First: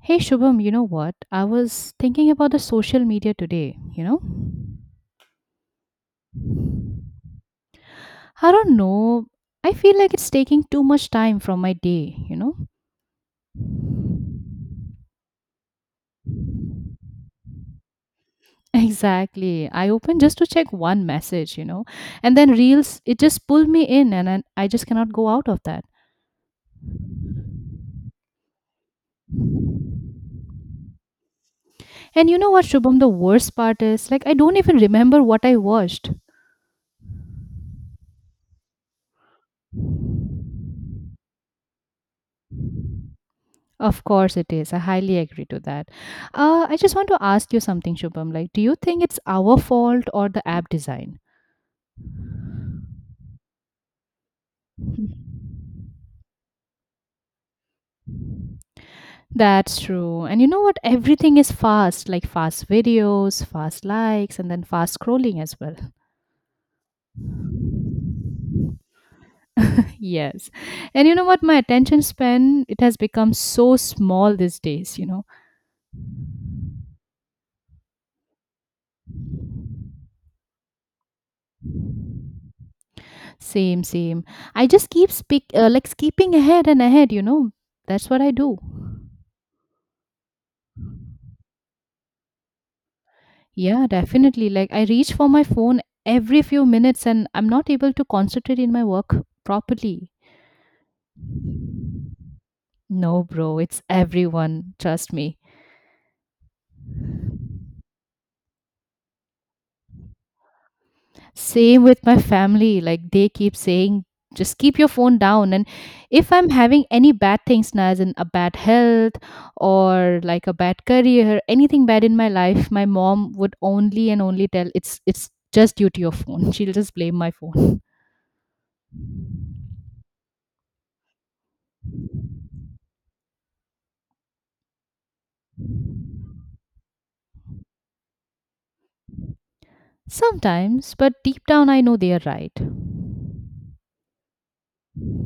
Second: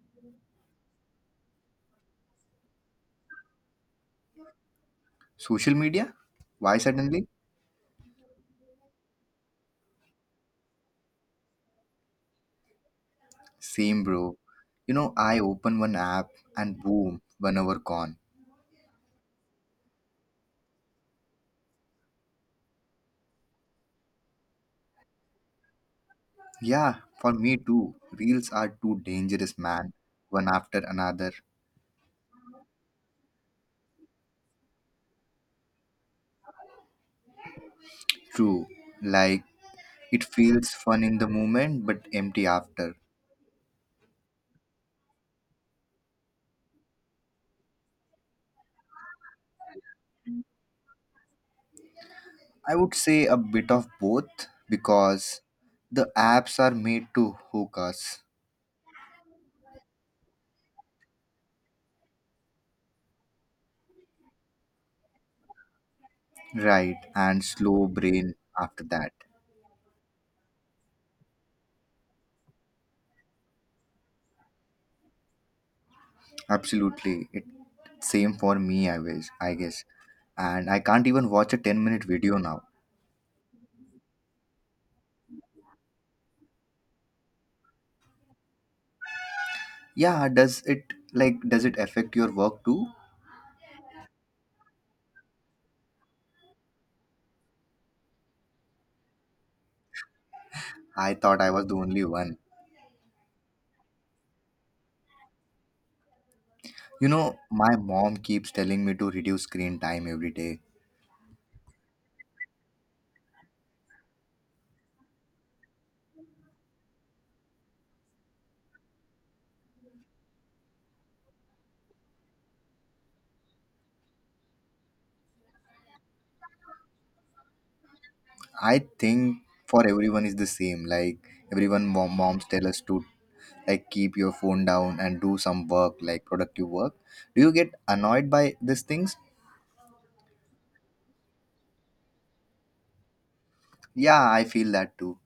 Hey Shubham, you know what? I was thinking about the social media today, you know? Social media? Why suddenly? I don't know. I feel like it's taking too much time from my day, you know? Same, bro. You know, I open one app and boom, 1 hour gone. Exactly. I open just to check one message, you know? And then reels, it just pull me in and I just cannot go out of that. Yeah, for me too. Reels are too dangerous, man. One after another. And you know what, Shubham, the worst part is like I don't even remember what I watched. True. Like, it feels fun in the moment but empty after. Of course it is. I highly agree to that. I just want to ask you something, Shubham. Like, do you think it's our fault or the app design? I would say a bit of both because the apps are made to hook us. That's true. And you know what? Everything is fast, like fast videos, fast likes, and then fast scrolling as well. Right, and slow brain after that. Yes. And you know what? My attention span, it has become so small these days, you know. Absolutely. It same for me, I wish, I guess. And I can't even watch a 10-minute video now. Same, same. I just keep speak like skipping ahead and ahead, you know. That's what I do. Yeah, does it affect your work too? Yeah, definitely. Like I reach for my phone every few minutes and I'm not able to concentrate in my work properly. I thought I was the only one. No, bro, it's everyone, trust me. You know, my mom keeps telling me to reduce screen time every day. Same with my family. Like they keep saying, just keep your phone down. And if I'm having any bad things now, as in a bad health or like a bad career, anything bad in my life, my mom would only and only tell it's just due to your phone. She'll just blame my phone. I think for everyone is the same. Like everyone moms tell us to like keep your phone down and do some work like productive work. Do you get annoyed by these things? Sometimes, but deep down I know they are right. Yeah, I feel that too.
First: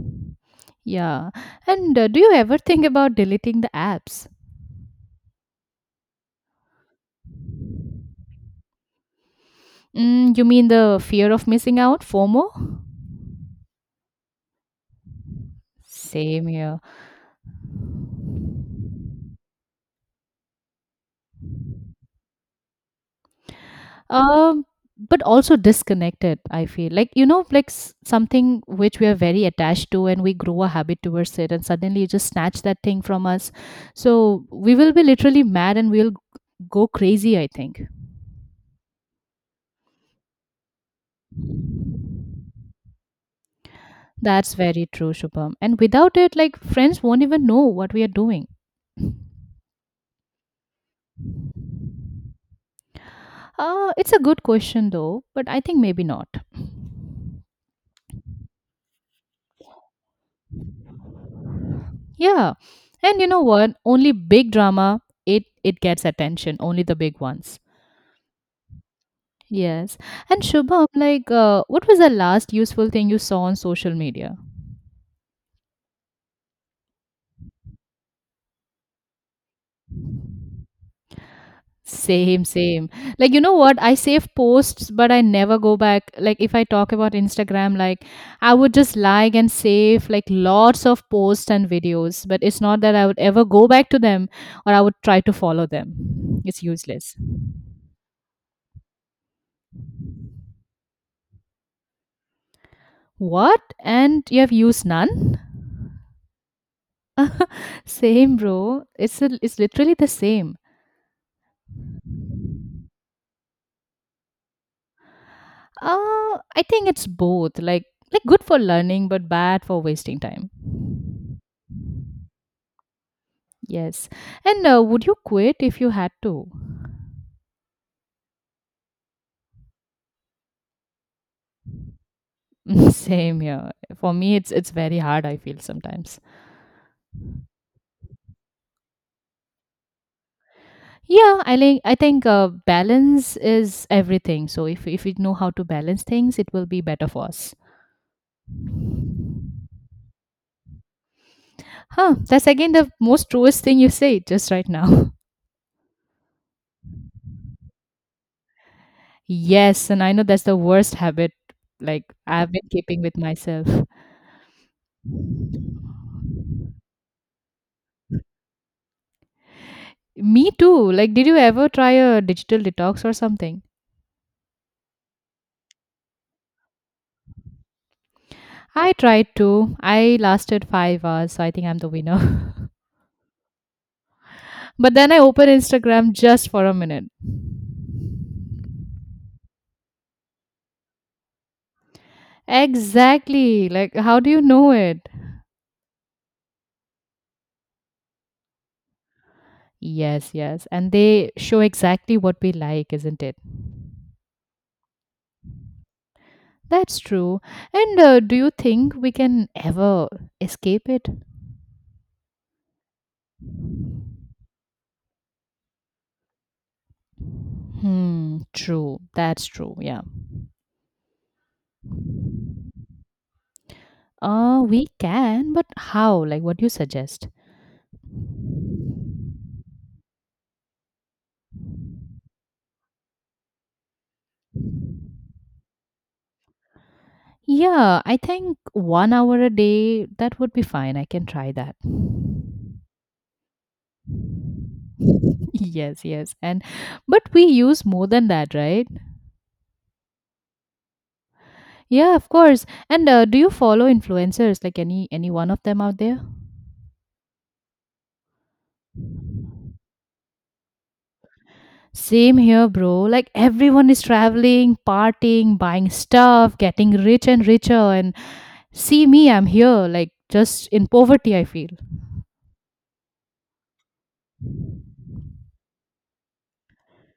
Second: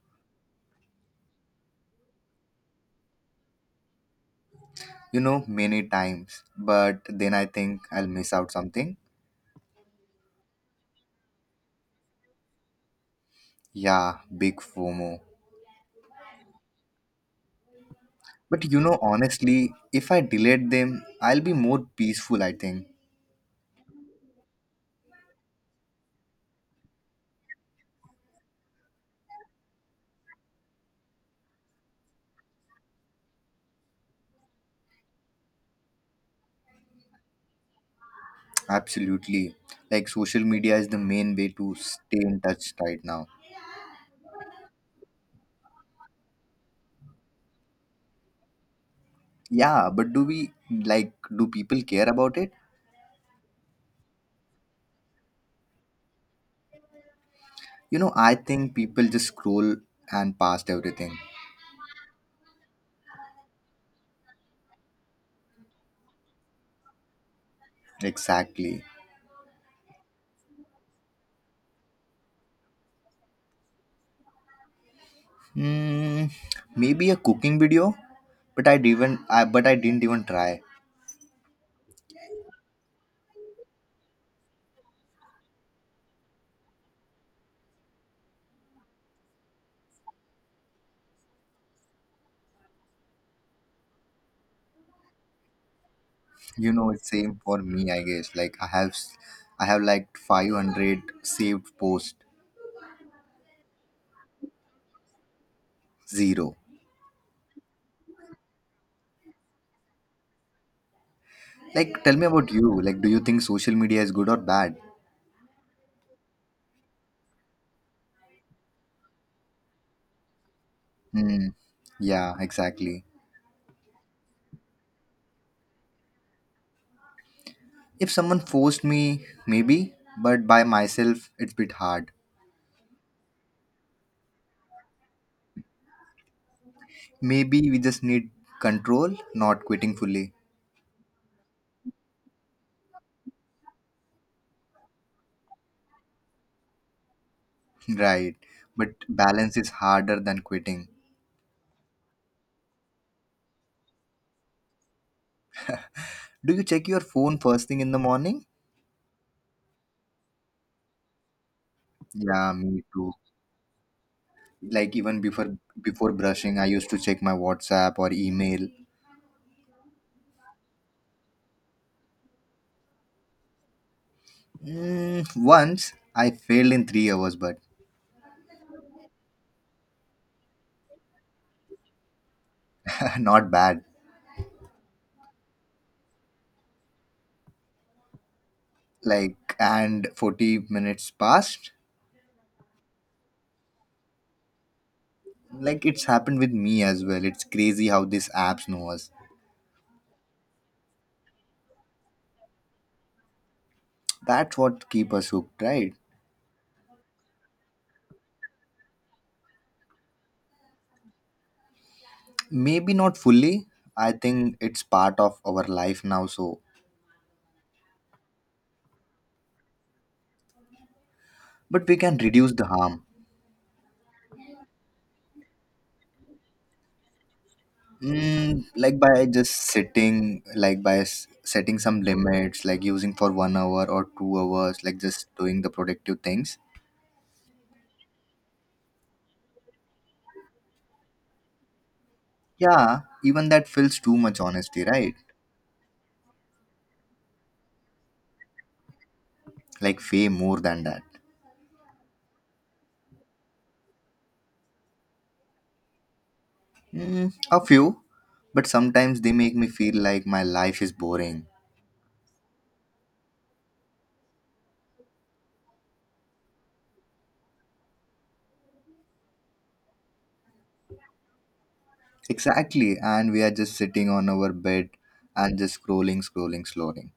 Yeah. And do you ever think about deleting the apps? You know, many times. But then I think I'll miss out something. Mm, you mean the fear of missing out, FOMO? Yeah, big FOMO. Same here. But you know, honestly, if I delete them, I'll be more peaceful, I think. um but also disconnected, I feel like, you know, like something which we are very attached to and we grow a habit towards it, and suddenly you just snatch that thing from us, so we will be literally mad and we'll go crazy, I think. Absolutely. Like, social media is the main way to stay in touch right now. That's very true, Shubham. And without it, like, friends won't even know what we are doing. Yeah, but like, do people care about it? It's a good question though, but I think maybe not. You know, I think people just scroll and past everything. Yeah. And you know what, only big drama, it gets attention, only the big ones. Exactly. Yes. And Shubham, like, what was the last useful thing you saw on social media? Hmm, Maybe a cooking video, but I didn't. I but I didn't even try. Same, same. Like, you know what? I save posts, but I never go back. Like, if I talk about Instagram, like, I would just like and save like lots of posts and videos, but it's not that I would ever go back to them or I would try to follow them. It's You know, it's useless. same for me, I guess. Like I have like 500 saved post. What? And you have used none? Zero. Same, bro. It's literally the same. Like, tell me about you. Like, do you think social media is good or bad? I think it's both. Like good for learning, but bad for wasting time. Hmm. Yeah, exactly. Yes. And would you quit if you had to? If someone forced me, maybe, but by myself, it's bit hard. Same here. For me, it's very hard, I feel sometimes. Maybe we just need control, not quitting fully. Yeah, I think balance is everything. So if we know how to balance things, it will be better for us. Right. But balance is harder than quitting. Huh? That's again the most truest thing you say just right now. Do you check your phone first thing in the morning? Yes, and I know that's the worst habit. Like I've Yeah, been me keeping too. with myself. Like, even before brushing, I used to check my WhatsApp or email. Me too. Like, did you ever try a digital detox or something? Once I failed in 3 hours but I tried to. I lasted 5 hours, so I think I'm the winner. not bad. But then I opened Instagram just for a minute. Like, and 40 minutes passed. Exactly. Like, how do you know it? Like, it's happened with me as well. It's crazy how these apps know us. Yes, yes. And they show exactly what we like, isn't it? That's what keep us hooked, right? That's true. And do you think we can ever escape it? Maybe not fully. I think it's part of our life now, so... Hmm, true. That's true. Yeah. But we can reduce the harm. We can, but how? Like, what do you suggest? Like, by just sitting, like by setting some limits, like using for 1 hour or 2 hours, like just doing the productive things. Yeah, I think 1 hour a day, that would be fine. I can try that. Yeah, even that feels too much, honestly, right? Yes, yes. And but we use more than that, right? Like way more than that. Yeah, of course. And do you follow influencers like any one of them out there? A few, but sometimes they make me feel like my life is boring. Same here, bro. Like everyone is traveling, partying, buying stuff, getting rich and richer, and see me, I'm here like just in poverty, I feel. Exactly, and we are just sitting on our bed and just scrolling, scrolling, scrolling.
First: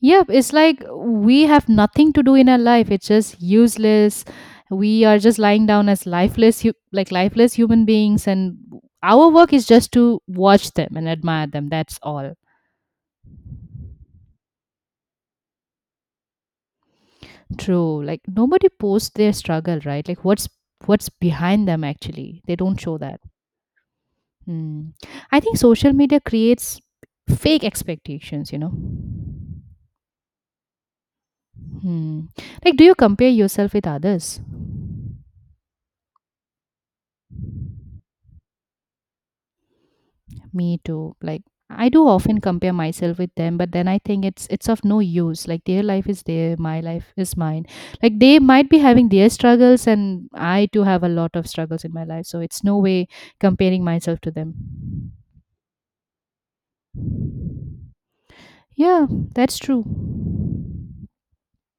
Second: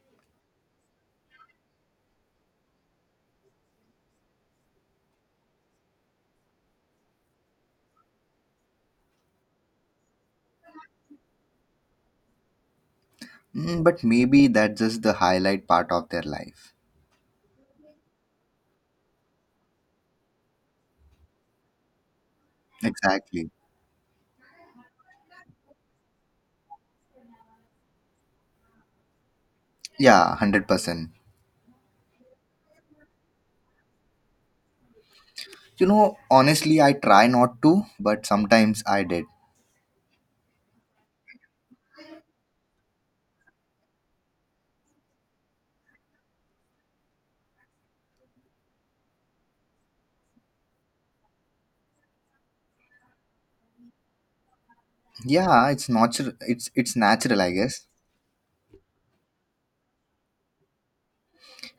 Yep, it's like we have nothing to do in our life. It's just useless. We are just lying down as lifeless, like lifeless human beings, and our work is just to watch them and admire them. That's all. But maybe that's just the highlight part of their life. True. Like nobody posts their struggle, right? Like what's behind them actually. They don't show that. Exactly. Hmm. I think social media creates fake expectations, you know. Yeah, 100%. Hmm. Like, do you compare yourself with others? You know, honestly, I try not to, but sometimes I did. Me too. Like I do often compare myself with them, but then I think it's of no use. Like their life is their, my life is mine. Like they might be having their struggles and I too have a lot of struggles in my life. So it's no way comparing myself to them. Yeah, it's natural. It's natural, I guess. Yeah, that's true.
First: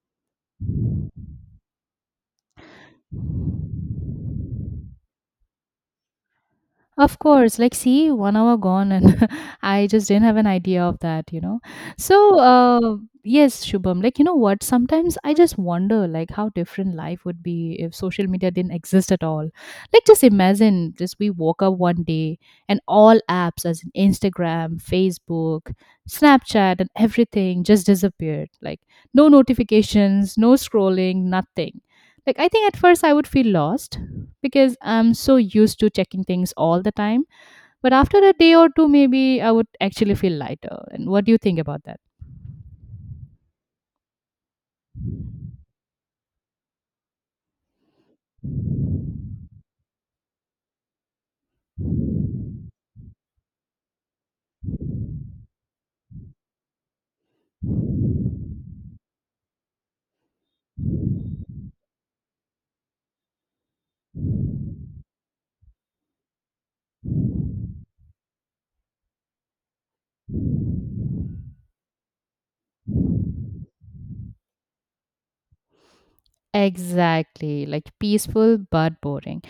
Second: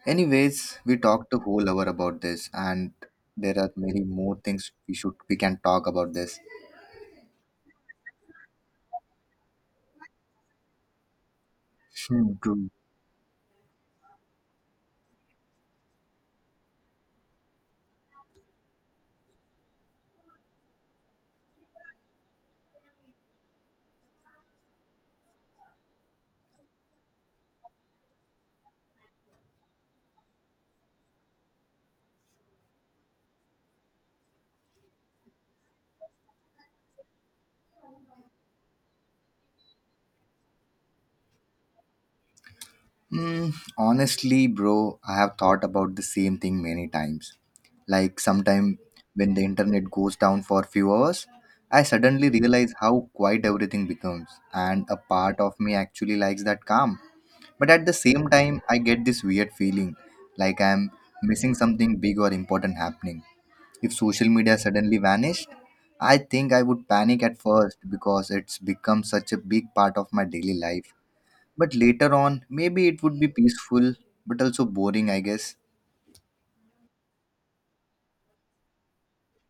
Anyways, we talked a whole hour about this, and there are many more things we can talk about this. Of course, like see, one hour gone, and I just didn't have an idea of that, you know. Hmm, So, true. uh, yes, Shubham, like you know what? Sometimes I just wonder, like, how different life would be if social media didn't exist at all. Like, just imagine, just we woke up one day and all apps, as in Instagram, Facebook, Snapchat, and everything, just disappeared. Like, no notifications, no scrolling, nothing. Like, I think at first I would feel lost because I'm so used to checking things all the time. But after a day or two, maybe I would actually feel lighter. And what do you think about that? Honestly, bro, I have thought about the same thing many times. Like sometime when the internet goes down for a few hours, I suddenly realize how quiet everything becomes, and a part of me actually likes that calm. But at the same time, I get this weird feeling like I'm missing something big or important happening. If social media suddenly vanished, I think I would panic at first because it's become such a big part of my daily life. But later on, maybe it would be peaceful but also boring, I guess. Exactly, like peaceful but boring.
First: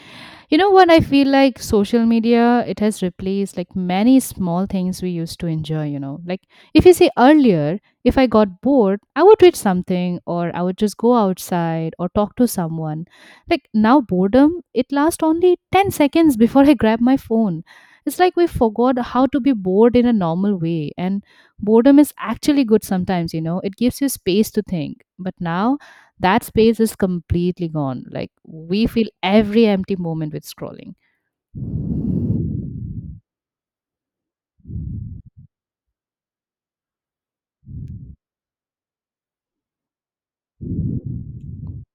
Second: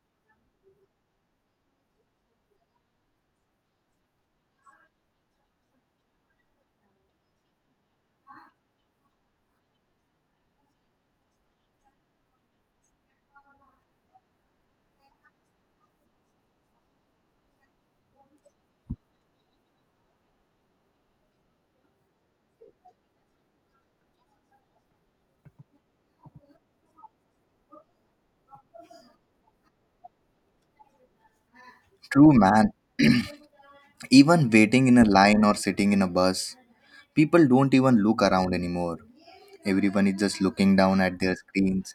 You know what? I feel like social media, it has replaced like many small things we used to enjoy, you know. Like if you say earlier, if I got bored, I would read something or I would just go outside or talk to someone. Like now, boredom, it lasts only 10 seconds before I grab my phone. It's like we forgot how to be bored in a normal way. And boredom is actually good sometimes, you know, it gives you space to think. But now, that space is completely gone, like we feel every empty moment with scrolling. True, man. Even waiting in a line or sitting in a bus, people don't even look around anymore. Everyone is just looking down at their screens.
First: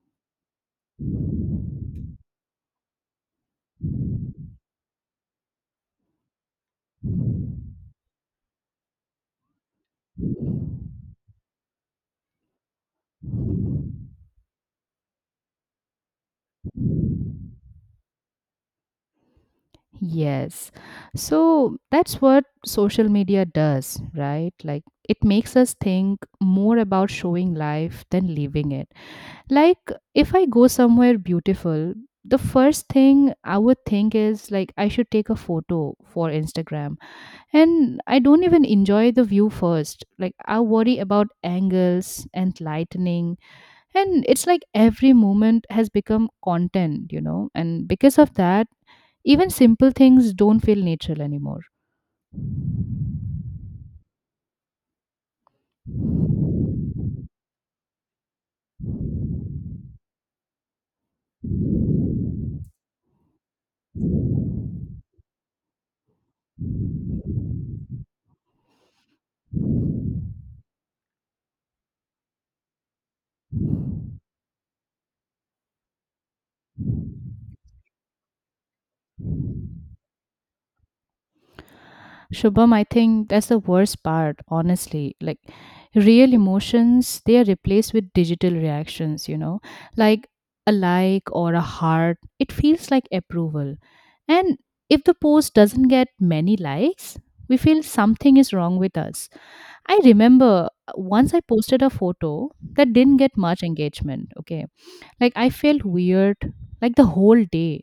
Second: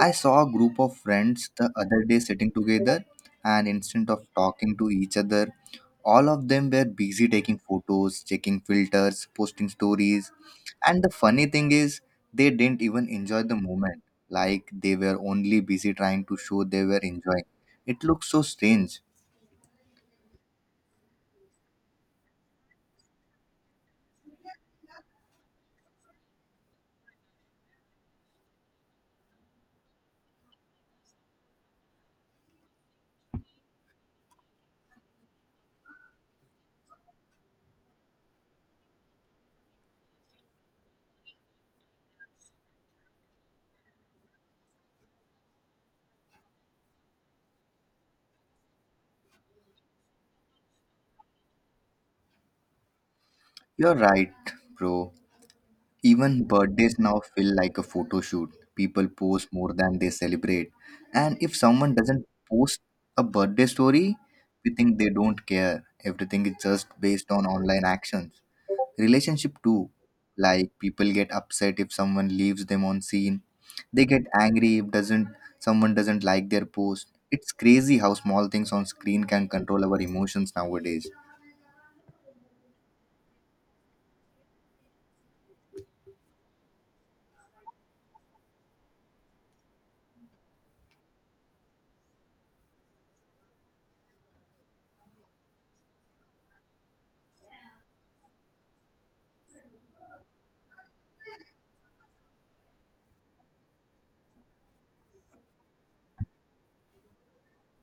I saw a group of friends the other day sitting together, and instead of talking to each other, all of them were busy taking photos, checking filters, posting stories. And the funny thing is, they didn't even enjoy the moment. Like they were only busy trying to show they were enjoying. It looks so strange. Yes. So that's what social media does, right? Like it makes us think more about showing life than living it. Like if I go somewhere beautiful, the first thing I would think is like I should take a photo for Instagram. And I don't even enjoy the view first. Like I worry about angles and lightning, and it's like every moment has become content, you know, and because of that even simple things don't feel natural anymore. You're right, bro. Even birthdays now feel like a photo shoot. People post more than they celebrate. And if someone doesn't post a birthday story, we think they don't care. Everything is just based on online actions. Relationship too. Like people get upset if someone leaves them on scene. They get angry if doesn't someone doesn't like their post. It's crazy how small things on screen can control our emotions nowadays. Shubham, I think that's the worst part, honestly. Like real emotions, they are replaced with digital reactions, you know. Like a like or a heart, it feels like approval. And if the post doesn't get many likes, we feel something is wrong with us. I remember once I posted a photo that didn't get much engagement, okay. Like I felt weird like the whole day,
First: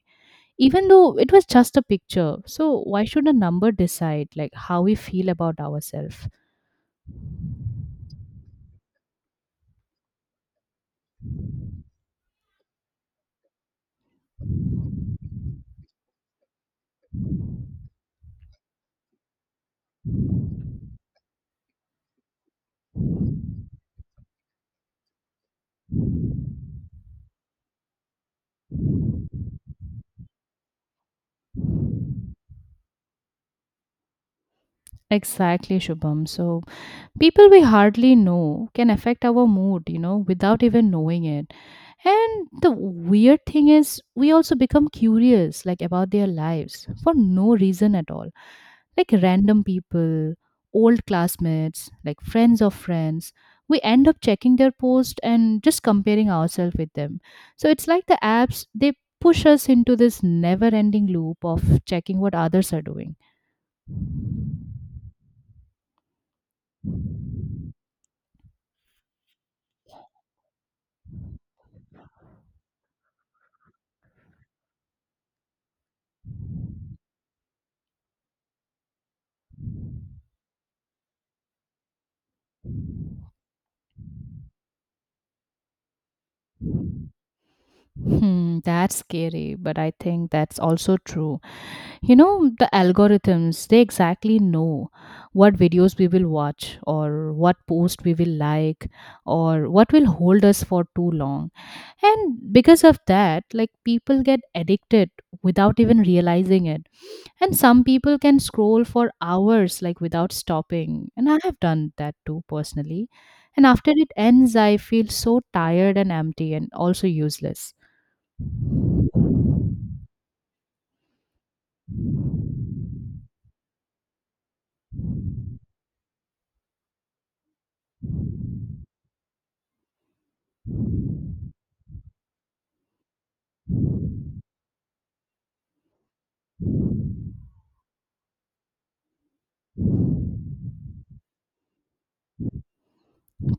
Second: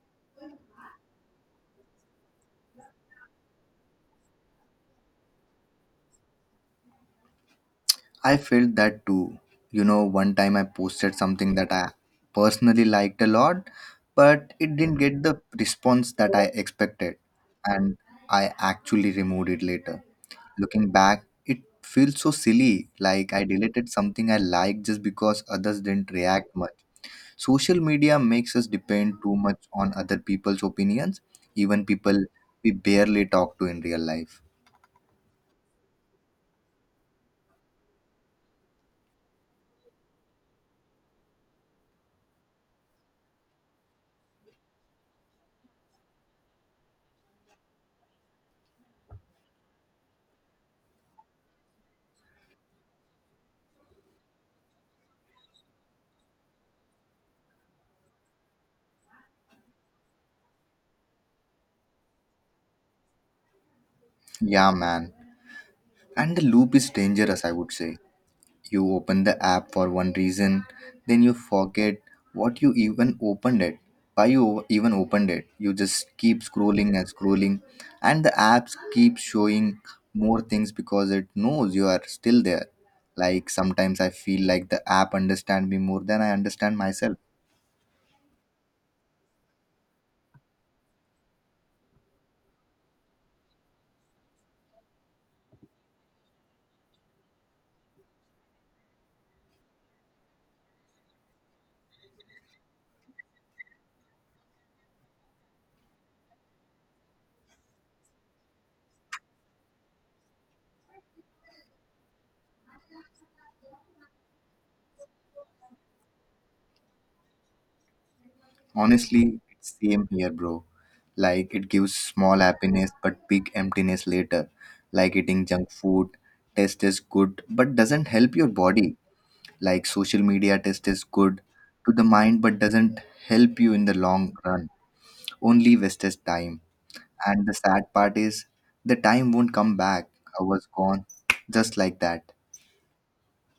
even though it was just a picture. So why should a number decide like how we feel about ourselves? I felt that too. You know, one time I posted something that I personally liked a lot, but it didn't get the response that I expected, and I actually removed it later. Looking back, it feels so silly, like I deleted something I liked just because others didn't react much. Social media makes us depend too much on other people's opinions, even people we barely talk to in real life. Exactly, Shubham. So people we hardly know can affect our mood, you know, without even knowing it. And the weird thing is, we also become curious, like about their lives for no reason at all. Like random people, old classmates, like friends of friends. We end up checking their post and just comparing ourselves with them. So it's like the apps, they push us into this never ending loop of checking what others are doing. Yeah, man. And the loop is dangerous, I would say. You open the app for one reason, then you forget what you even opened it. Why you even opened it? You just keep scrolling and scrolling, and the apps keep showing more things because it knows you are still there. Like sometimes I feel like the app understand me more than I understand myself. Hmm, that's scary, but I think that's also true. You know, the algorithms, they exactly know what videos we will watch or what post we will like or what will hold us for too long. And because of that, like people get addicted without even realizing it. And some people can scroll for hours, like without stopping. And I have done that too personally. And after it ends, I feel so tired and empty and also useless. Honestly, it's same here, bro. Like it gives small happiness but big emptiness later. Like eating junk food, taste is good but doesn't help your body. Like social media test is good to the mind but doesn't help you in the long run, only wastes time. And the sad part is, the time won't come back. I was gone, just like that.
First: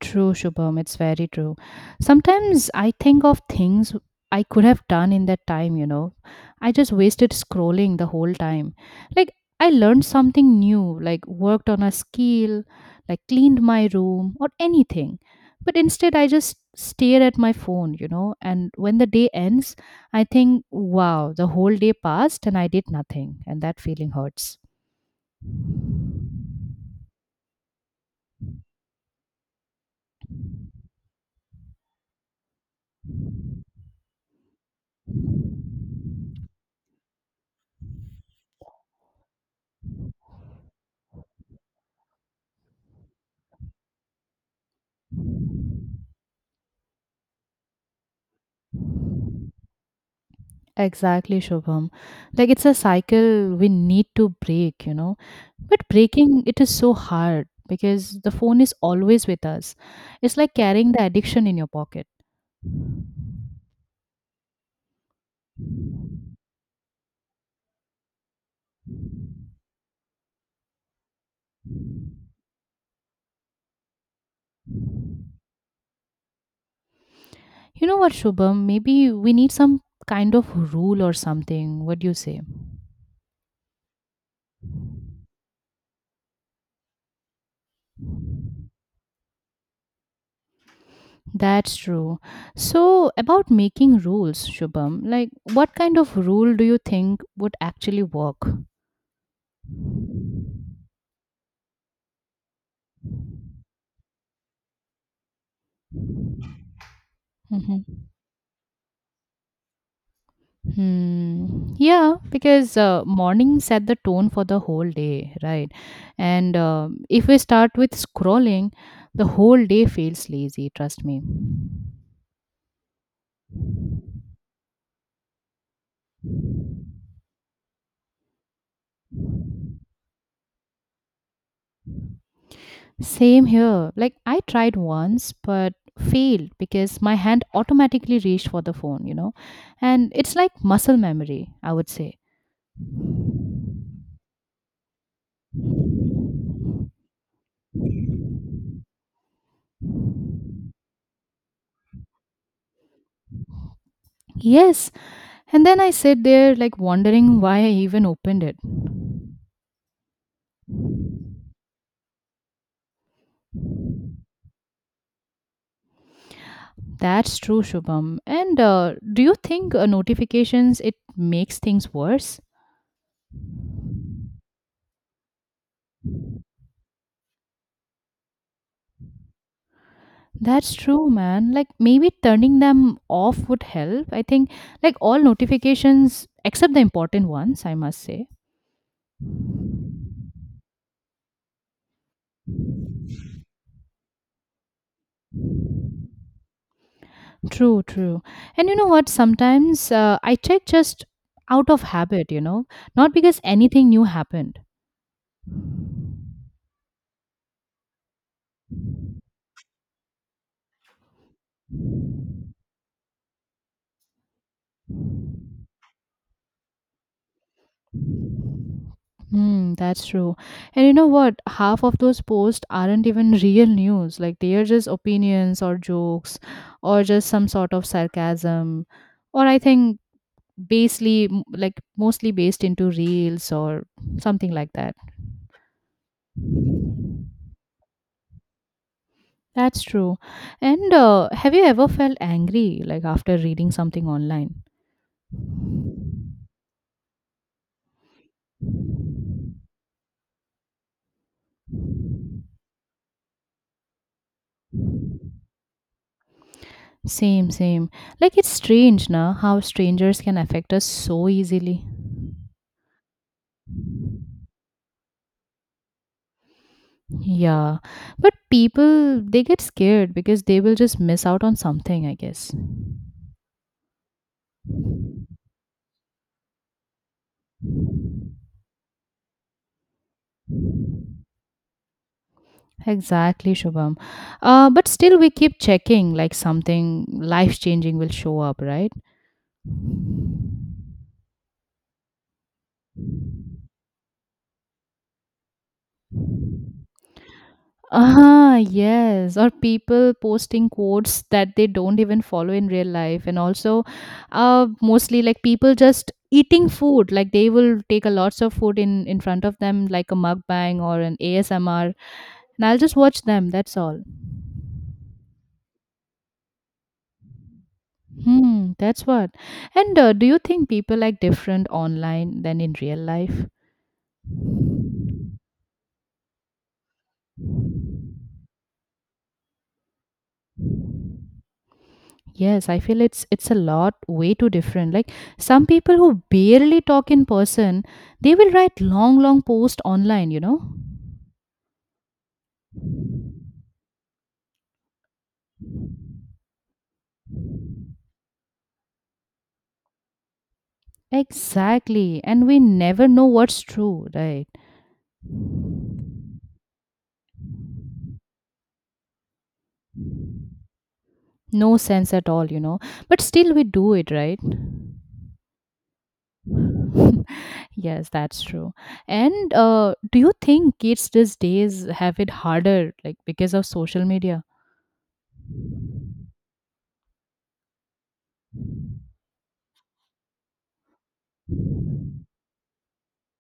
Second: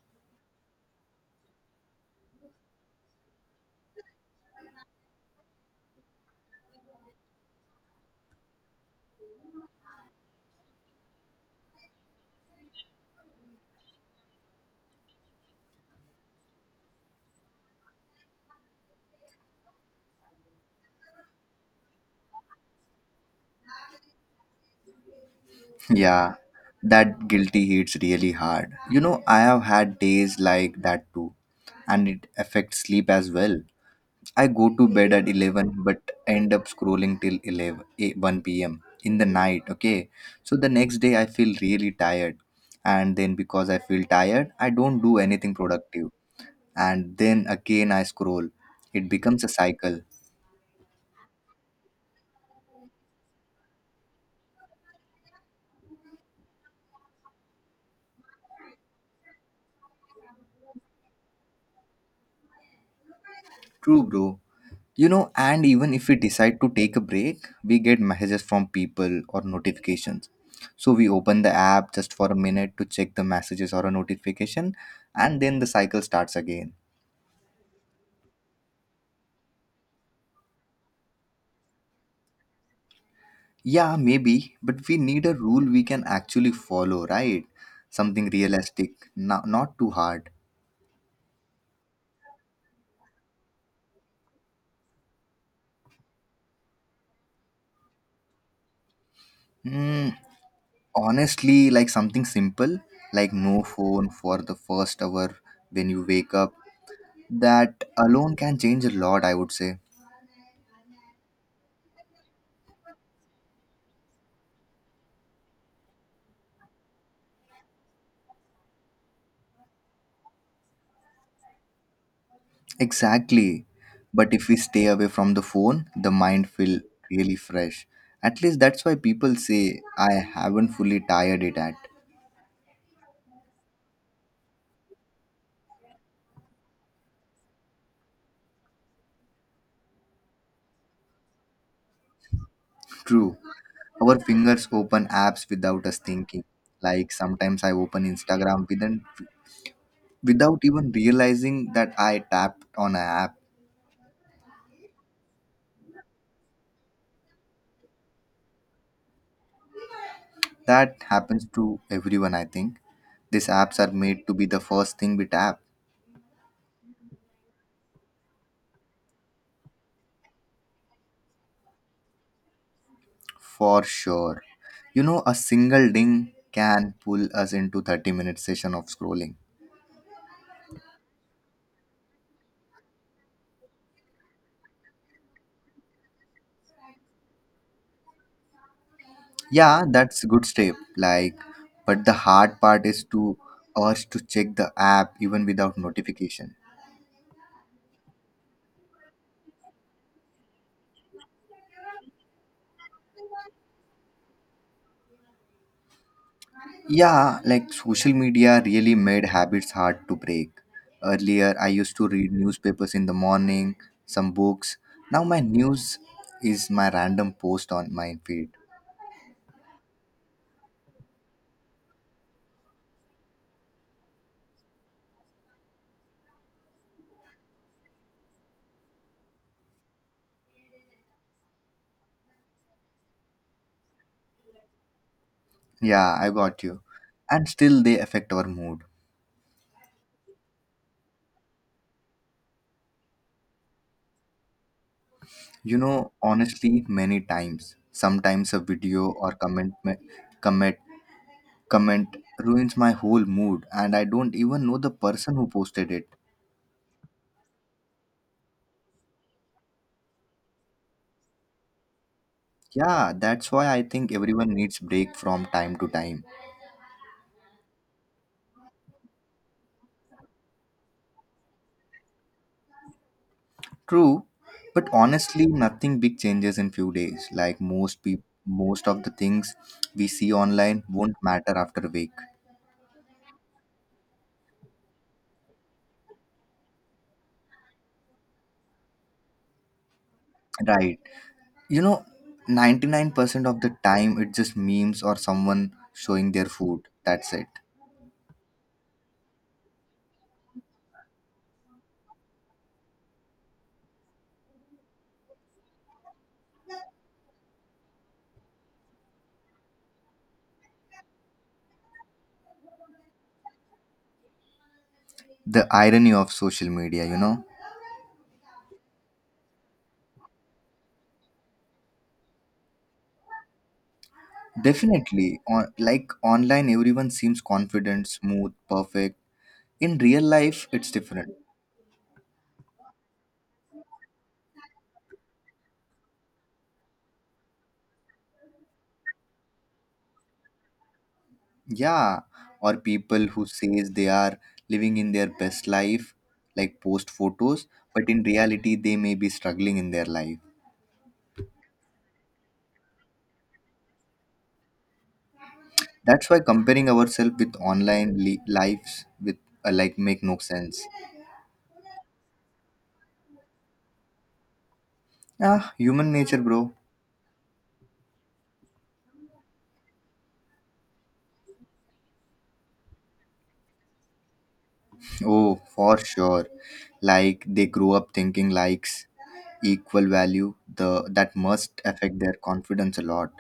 True, Shubham. It's very true. Sometimes I think of things I could have done in that time, you know. I just wasted scrolling the whole time. Like, I learned something new, like worked on a skill, like cleaned my room, or anything. But instead, I just stare at my phone, you know. And when the day ends, I think, wow, the whole day passed and I did nothing. And that feeling hurts. Yeah, that guilty hits really hard, you know. I have had days like that too. And it affects sleep as well. I go to bed at 11, but end up scrolling till 1 p.m. in the night, okay. So the next day I feel really tired, and then because I feel tired I don't do anything productive, and then again I scroll. It becomes a cycle. Exactly, Shubham. Like it's a cycle we need to break, you know. But breaking it is so hard because the phone is always with us. It's like carrying the addiction in your pocket. True, bro. You know, and even if we decide to take a break, we get messages from people or notifications, so we open the app just for a minute to check the messages or a notification, and then the cycle starts again. You know what, Shubham? Maybe we need some kind of rule or something. What do you say? Yeah, maybe, but we need a rule we can actually follow, right? Something realistic, not too hard. That's true. So, about making rules, Shubham, like what kind of rule do you think would actually work? Hmm. Honestly, like something simple, like no phone for the first hour when you wake up. Mm-hmm. That alone can change a lot, I would say. Hmm. Yeah, because morning set the tone for the whole day, right? And if we start with scrolling, the whole day feels lazy, trust me. Exactly. But if we stay away from the phone, the mind feel really fresh. At least that's why people say I haven't fully tired it at. Same here. Like, I tried once, but failed because my hand automatically reached for the phone, you know? And it's like muscle memory, I would say. True. Our fingers open apps without us thinking. Like sometimes I open Instagram without even realizing that I tapped on an app. Yes. And then I sit there, like, wondering why I even opened it. That happens to everyone, I think. These apps are made to be the first thing we tap, That's true, Shubham. And do you think notifications it makes things worse? for sure. You know, a single ding can pull us into 30-minute session of scrolling. That's true, man. Like maybe turning them off would help. I think like all notifications except the important ones, I must say. Yeah, that's a good step. Like, but the hard part is to us to check the app even without notification. True, true. And you know what? Sometimes I check just out of habit, not because anything new happened. Yeah, like social media really made habits hard to break. Earlier, I used to read newspapers in the morning, some books. Now, my news is my random post on my feed. Hmm, that's true. And you know what? Half of those posts aren't even real news. Like they are just opinions or jokes or just some sort of sarcasm. Or I think like mostly based into reels or something like that. Yeah, I got you. And still, they affect our mood. That's true. And have you ever felt angry like after reading something online? You know, honestly, many times. Sometimes a video or comment, comment ruins my whole mood, and I don't even know the person who posted it. Same, same. Like it's strange, na, how strangers can affect us so easily. Yeah, that's why I think everyone needs break from time to time. Yeah, but people they get scared because they will just miss out on something, I guess. True, but honestly, nothing big changes in few days. Like most of the things we see online won't matter after a week. Exactly, Shubham. But still, we keep checking like something life changing will show up, right? Right. You know, 99% of the time it's just memes or someone showing their food. That's it. Ah, yes. Or people posting quotes that they don't even follow in real life, and also, mostly like people just eating food like they will take a lots of food in front of them like a mukbang or an ASMR, and I'll just watch them. That's all. The irony of social media, you know? Hmm, that's what. And do you think people act different online than in real life? Definitely. Like online, everyone seems confident, smooth, perfect. In real life, it's different. Yes, I feel it's a lot way too different. Like some people who barely talk in person, they will write long long posts online, you know? Yeah, or people who says they are living in their best life, like post photos, but in reality they may be struggling in their life. Exactly. And we never know what's true, right? That's why comparing ourselves with online lives with like make no sense. No sense at all. But still we do it, right? Ah, human nature, bro. Yes, that's true. And do you think kids these days have it harder like because of social media? Oh, for sure. Like they grow up thinking likes equal value, the that must affect their confidence a lot.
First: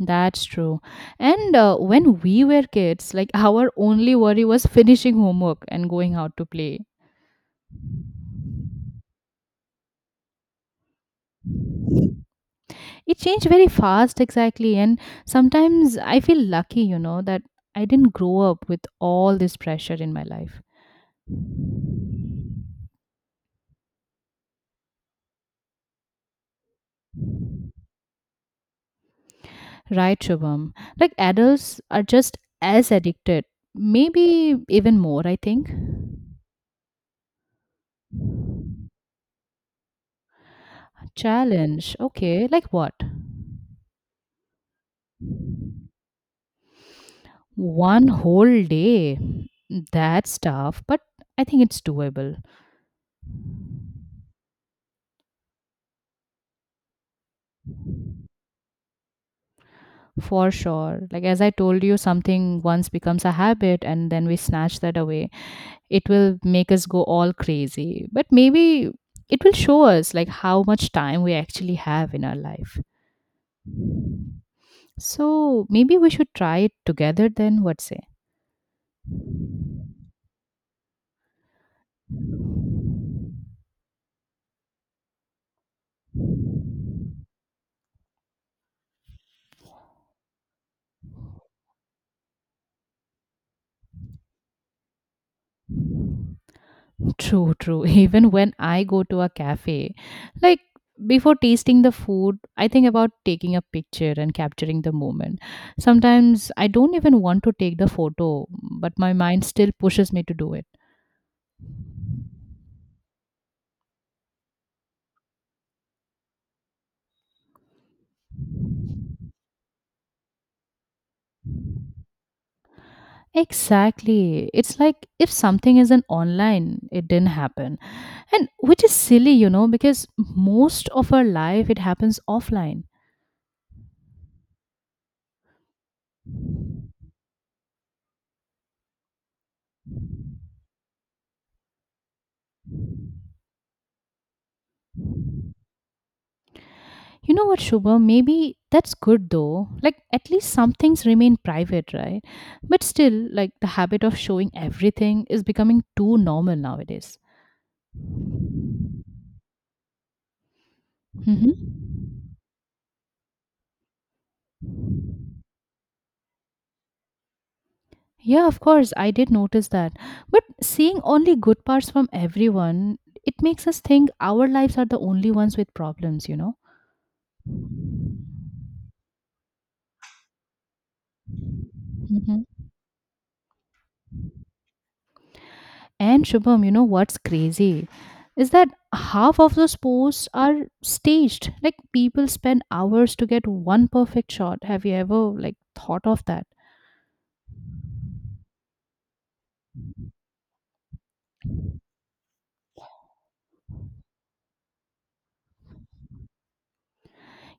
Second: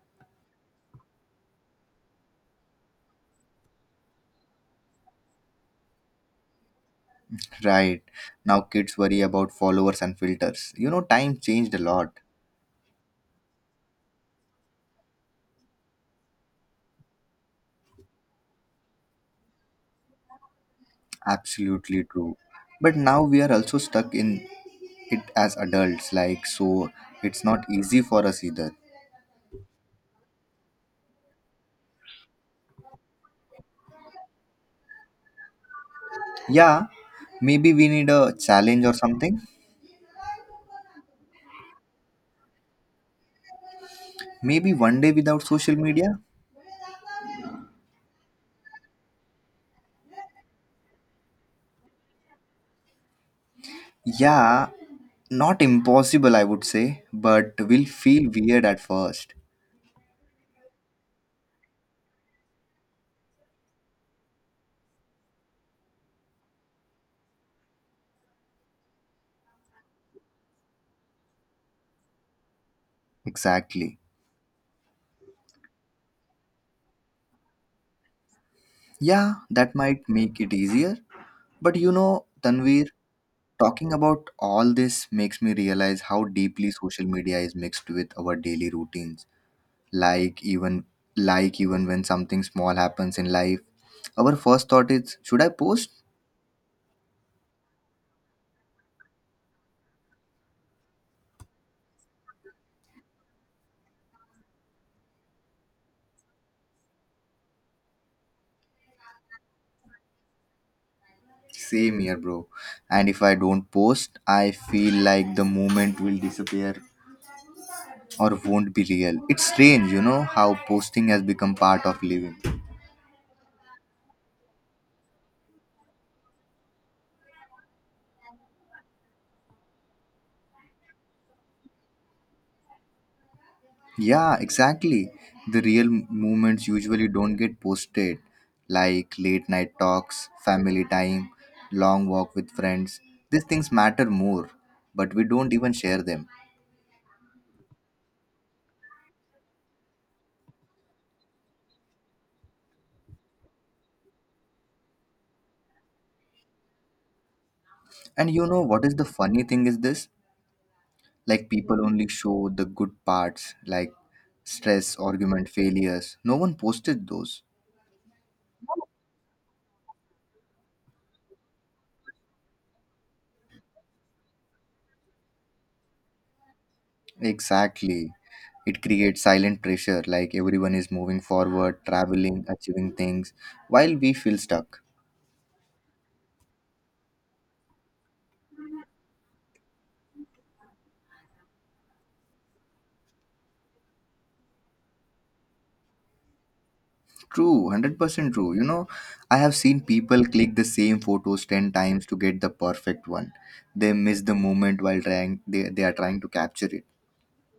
That's true. And when we were kids, like our only worry was finishing homework and going out to play. Right. Now kids worry about followers and filters, time changed a lot. It changed very fast, exactly. And sometimes I feel lucky, that I didn't grow up with all this pressure in my life. Absolutely true, but now we are also stuck in it as adults, like, so it's not easy for us either. Right, Shubham? Like adults are just as addicted, maybe even more, I think. Yeah, maybe we need a challenge or something. Challenge. Okay, like what? Maybe one day without social media. One whole day. That's tough, but I think it's doable. Yeah, not impossible, I would say, but will feel weird at first. For sure. Like, as I told you, something once becomes a habit and then we snatch that away. It will make us go all crazy. But maybe it will show us like how much time we actually have in our life. Exactly. So maybe we should try it together then, what say? Yeah, that might make it easier. But you know, Tanvir, talking about all this makes me realize how deeply social media is mixed with our daily routines. Like even like even when something small happens in life, our first thought is, should I post? True, true. Even when I go to a cafe, like before tasting the food, I think about taking a picture and capturing the moment. Sometimes I don't even want to take the photo, but my mind still pushes me to do it. Same here, bro. And if I don't post, I feel like the moment will disappear or won't be real. It's strange, you know how posting has become part of living. Exactly. It's like if something isn't online, it didn't happen. And which is silly, because most of our life it happens offline. Yeah, exactly. The real moments usually don't get posted, like late night talks, family time, long walk with friends. These things matter more, but we don't even share them. You know what, Shubha? Maybe that's good though. Like at least some things remain private, right? But still, like the habit of showing everything is becoming too normal nowadays. And you know what is the funny thing is this? Like Hmm. people only show the good parts, like stress, argument, failures. No one posted those. Yeah, of course, I did notice that. But seeing only good parts from everyone, it makes us think our lives are the only ones with problems, you know? Exactly. It creates silent pressure, like everyone is moving forward, Mm-hmm. traveling, achieving things, while we feel stuck. And Shubham, you know what's crazy is that half of those posts are staged. Like people spend hours to get one perfect shot. Have you ever like thought of that? True, 100% true. You know, I have seen people click the same photos 10 times to get the perfect one. They miss the moment while trying, they are trying to capture.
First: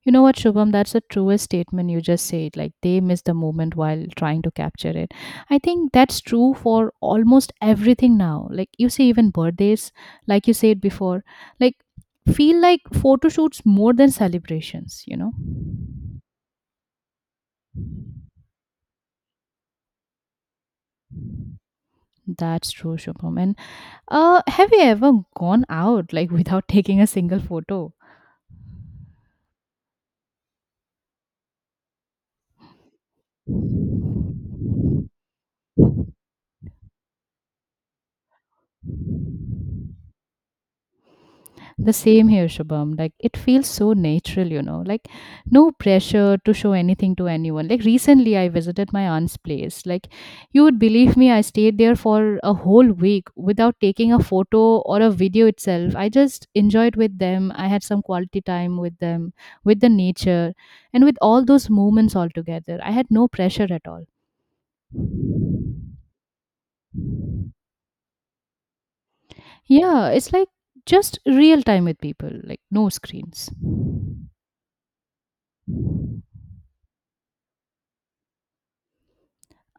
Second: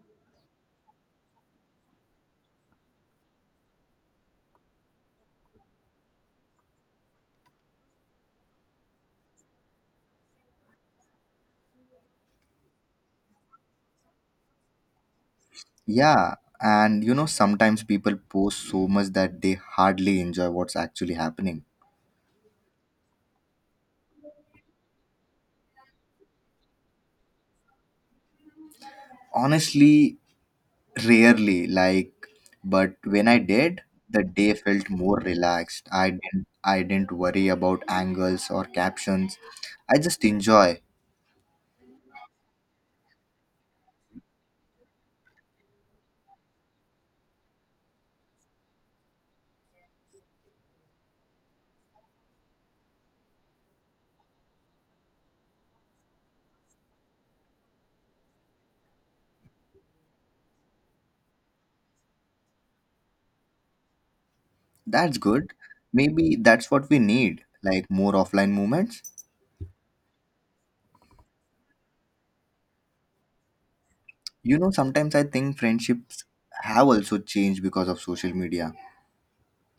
You know what, Shubham? That's the truest statement you just said. Like they miss the moment while trying to capture it. I think that's true for almost everything now. Like you see, even birthdays, like you said before, like feel like photo shoots more than celebrations. You know, Yeah, and you know, sometimes people post so much that they hardly enjoy what's actually happening. that's true, Shubham. And have you ever gone out like without taking a single photo? Honestly, rarely, like, but when I did, the day felt more relaxed. I didn't worry about angles or captions. I just enjoy. The same here, Shubham. Like it feels so natural, you know. Like no pressure to show anything to anyone. Like recently, I visited my aunt's place. Like you would believe me, I stayed there for a whole week without taking a photo or a video itself. I just enjoyed with them. I had some quality time with them, with the nature, and with all those moments all together. I had no pressure at all. That's good. Maybe that's what we need, like more offline moments. Yeah, it's like just real time with people, like no screens. You know, sometimes I think friendships have also changed because of social media.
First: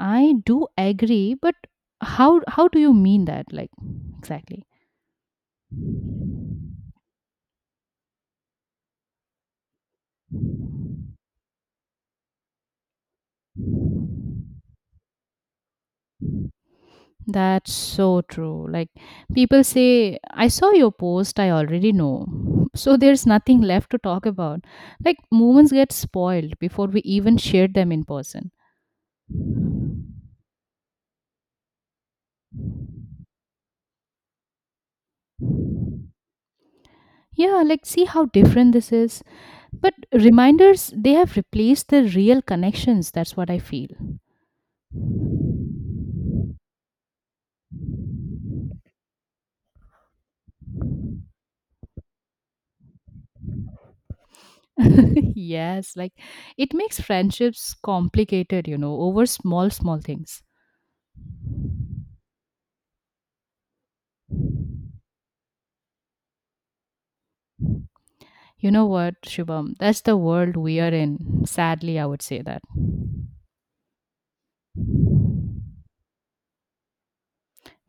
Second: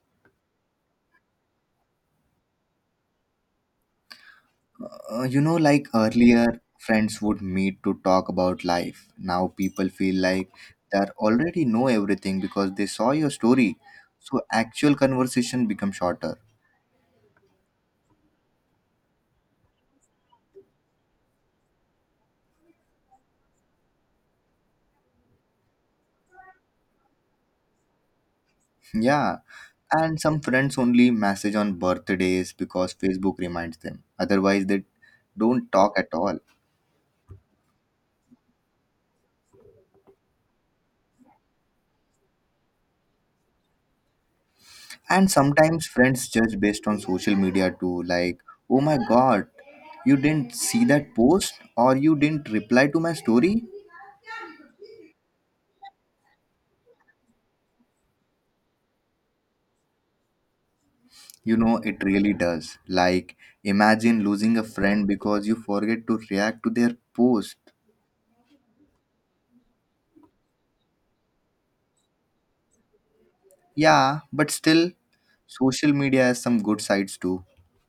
I do agree, but how do you mean that? Like exactly. You know, like earlier, friends would meet to talk about life. Now people feel like they already know everything because they saw your story. So actual conversation becomes shorter. That's so true. Like people say, I saw your post, I already know. So there's nothing left to talk about. Like moments get spoiled before we even shared them in person. Yeah. And some friends only message on birthdays because Facebook reminds them. Otherwise, they don't talk at all. Yeah, like see how different this is. But reminders, they have replaced the real connections. That's what I feel. And sometimes friends judge based on social media too, like, oh my god, you didn't see that post or you didn't reply to my story. Yes, like it makes friendships complicated, over small, small things. You know, it really does. Like, imagine losing a friend because you forget to react to their post. You know what, Shubham? That's the world we are in. Sadly, I would say that. Yeah, but still, social media has some good sides too.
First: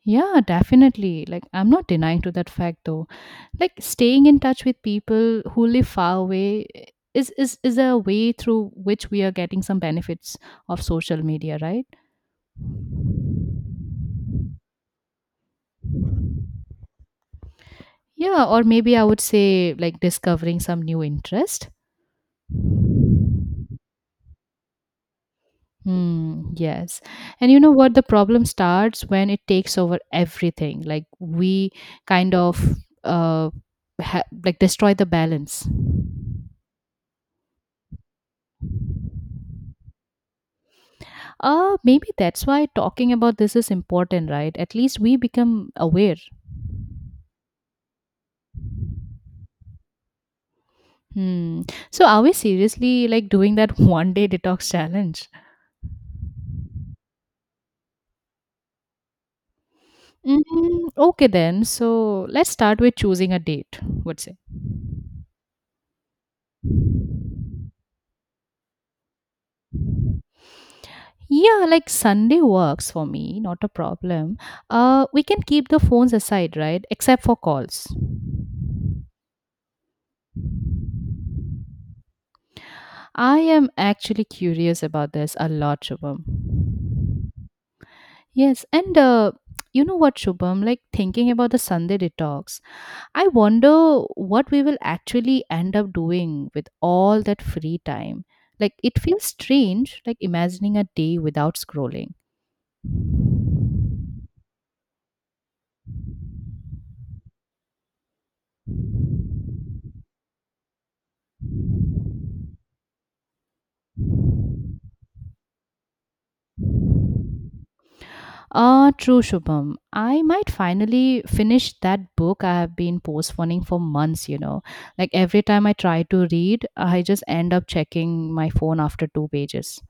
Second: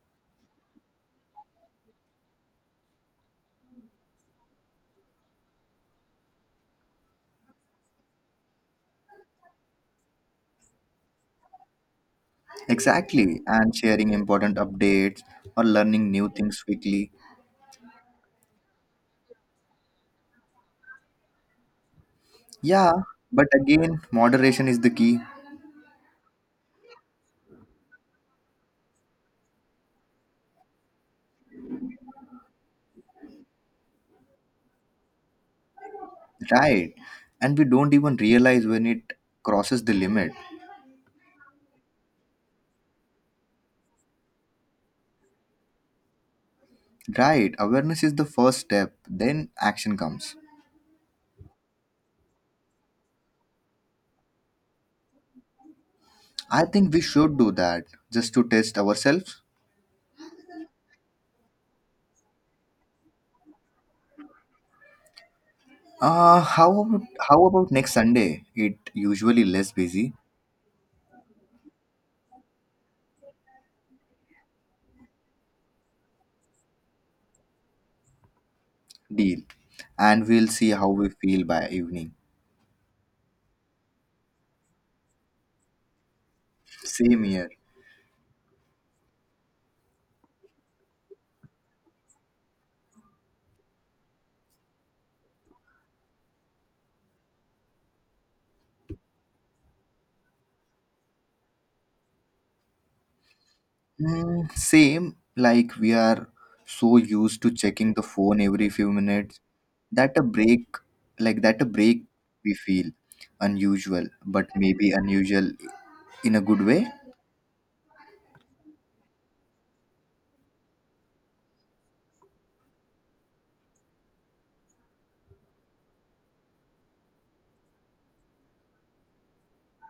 Yeah, definitely. Like, I'm not denying to that fact though. Like, staying in touch with people who live far away is a way through which we are getting some benefits of social media, right? Exactly, and sharing important updates or learning new things quickly. Yeah, or maybe I would say like discovering some new interest. Yeah, but again, moderation is the key. Hmm, yes. And you know what? The problem starts when it takes over everything. Like we kind of uh like destroy the balance. Right, and we don't even realize when it crosses the limit. Maybe that's why talking about this is important, right? At least we become aware. Right, awareness is the first step, then action comes. Hmm. So are we seriously like doing that one day detox challenge? I think we should do that just to test ourselves. Mm, okay then. So let's start with choosing a date, would say. Uh, how about how about next Sunday? It usually less busy. Yeah, like Sunday works for me, not a problem. We can keep the phones aside, right? Except for calls. Deal, and we'll see how we feel by evening. I am actually curious about this a lot, Same Shubham. here. Yes, and you know what, Shubham? Like thinking about the Sunday detox, I wonder what we will actually end up doing with all that free time. Like it feels strange, like imagining a day without scrolling. Hmm, same. Like we are so used to checking the phone every few minutes, that a break, like that a break we feel unusual. But maybe unusual in a good way. Ah, true, Shubham. I might finally finish that book I have been postponing for months, you know. Like every time I try to read, I just end up checking my phone after two pages.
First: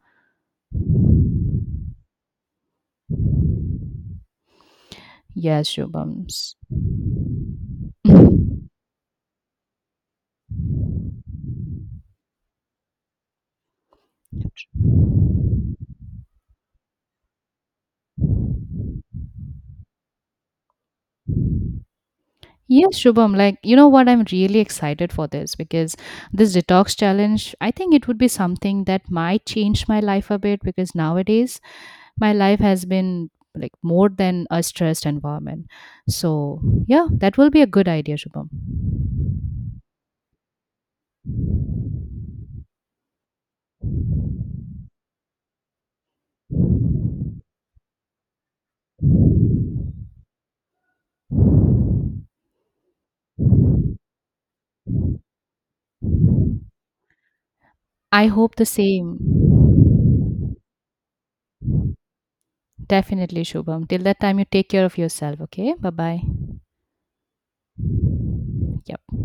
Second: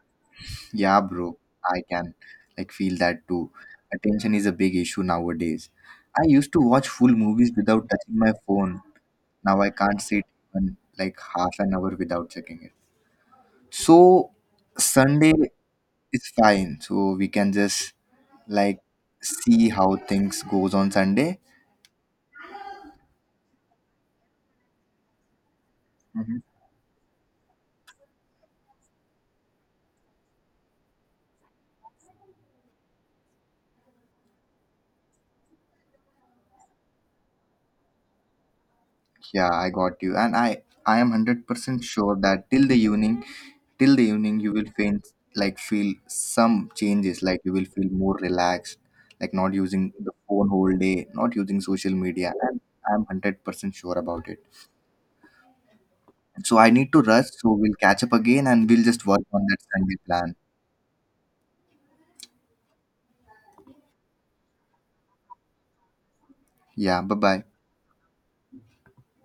Yeah, bro, I can, like, feel that too. Attention is a big issue Yes, nowadays. I Shubham. used to watch full movies without touching my phone. Now I can't sit even like half an hour without checking it. So Sunday is fine. So we can just, like, see how things goes on Sunday. Yes, Shubham. Like, you know what? I'm really excited for this because Mhm. this detox challenge, I think it would be something that might change my life a bit because nowadays my life has been like more than a stressed environment. So, yeah, that will be a good idea, Shubham. Yeah, I got you. And I am 100% sure that till the evening you will feel some changes, like you will feel more relaxed, like not using the phone whole day, not using social media. And I'm 100% sure about it. So I need to rush. So we'll catch up I again hope the and we'll just work on that same. Sunday plan. Definitely, Shubham. Till that time, you take care of yourself, okay? Bye bye. Yeah, bye bye. Yep.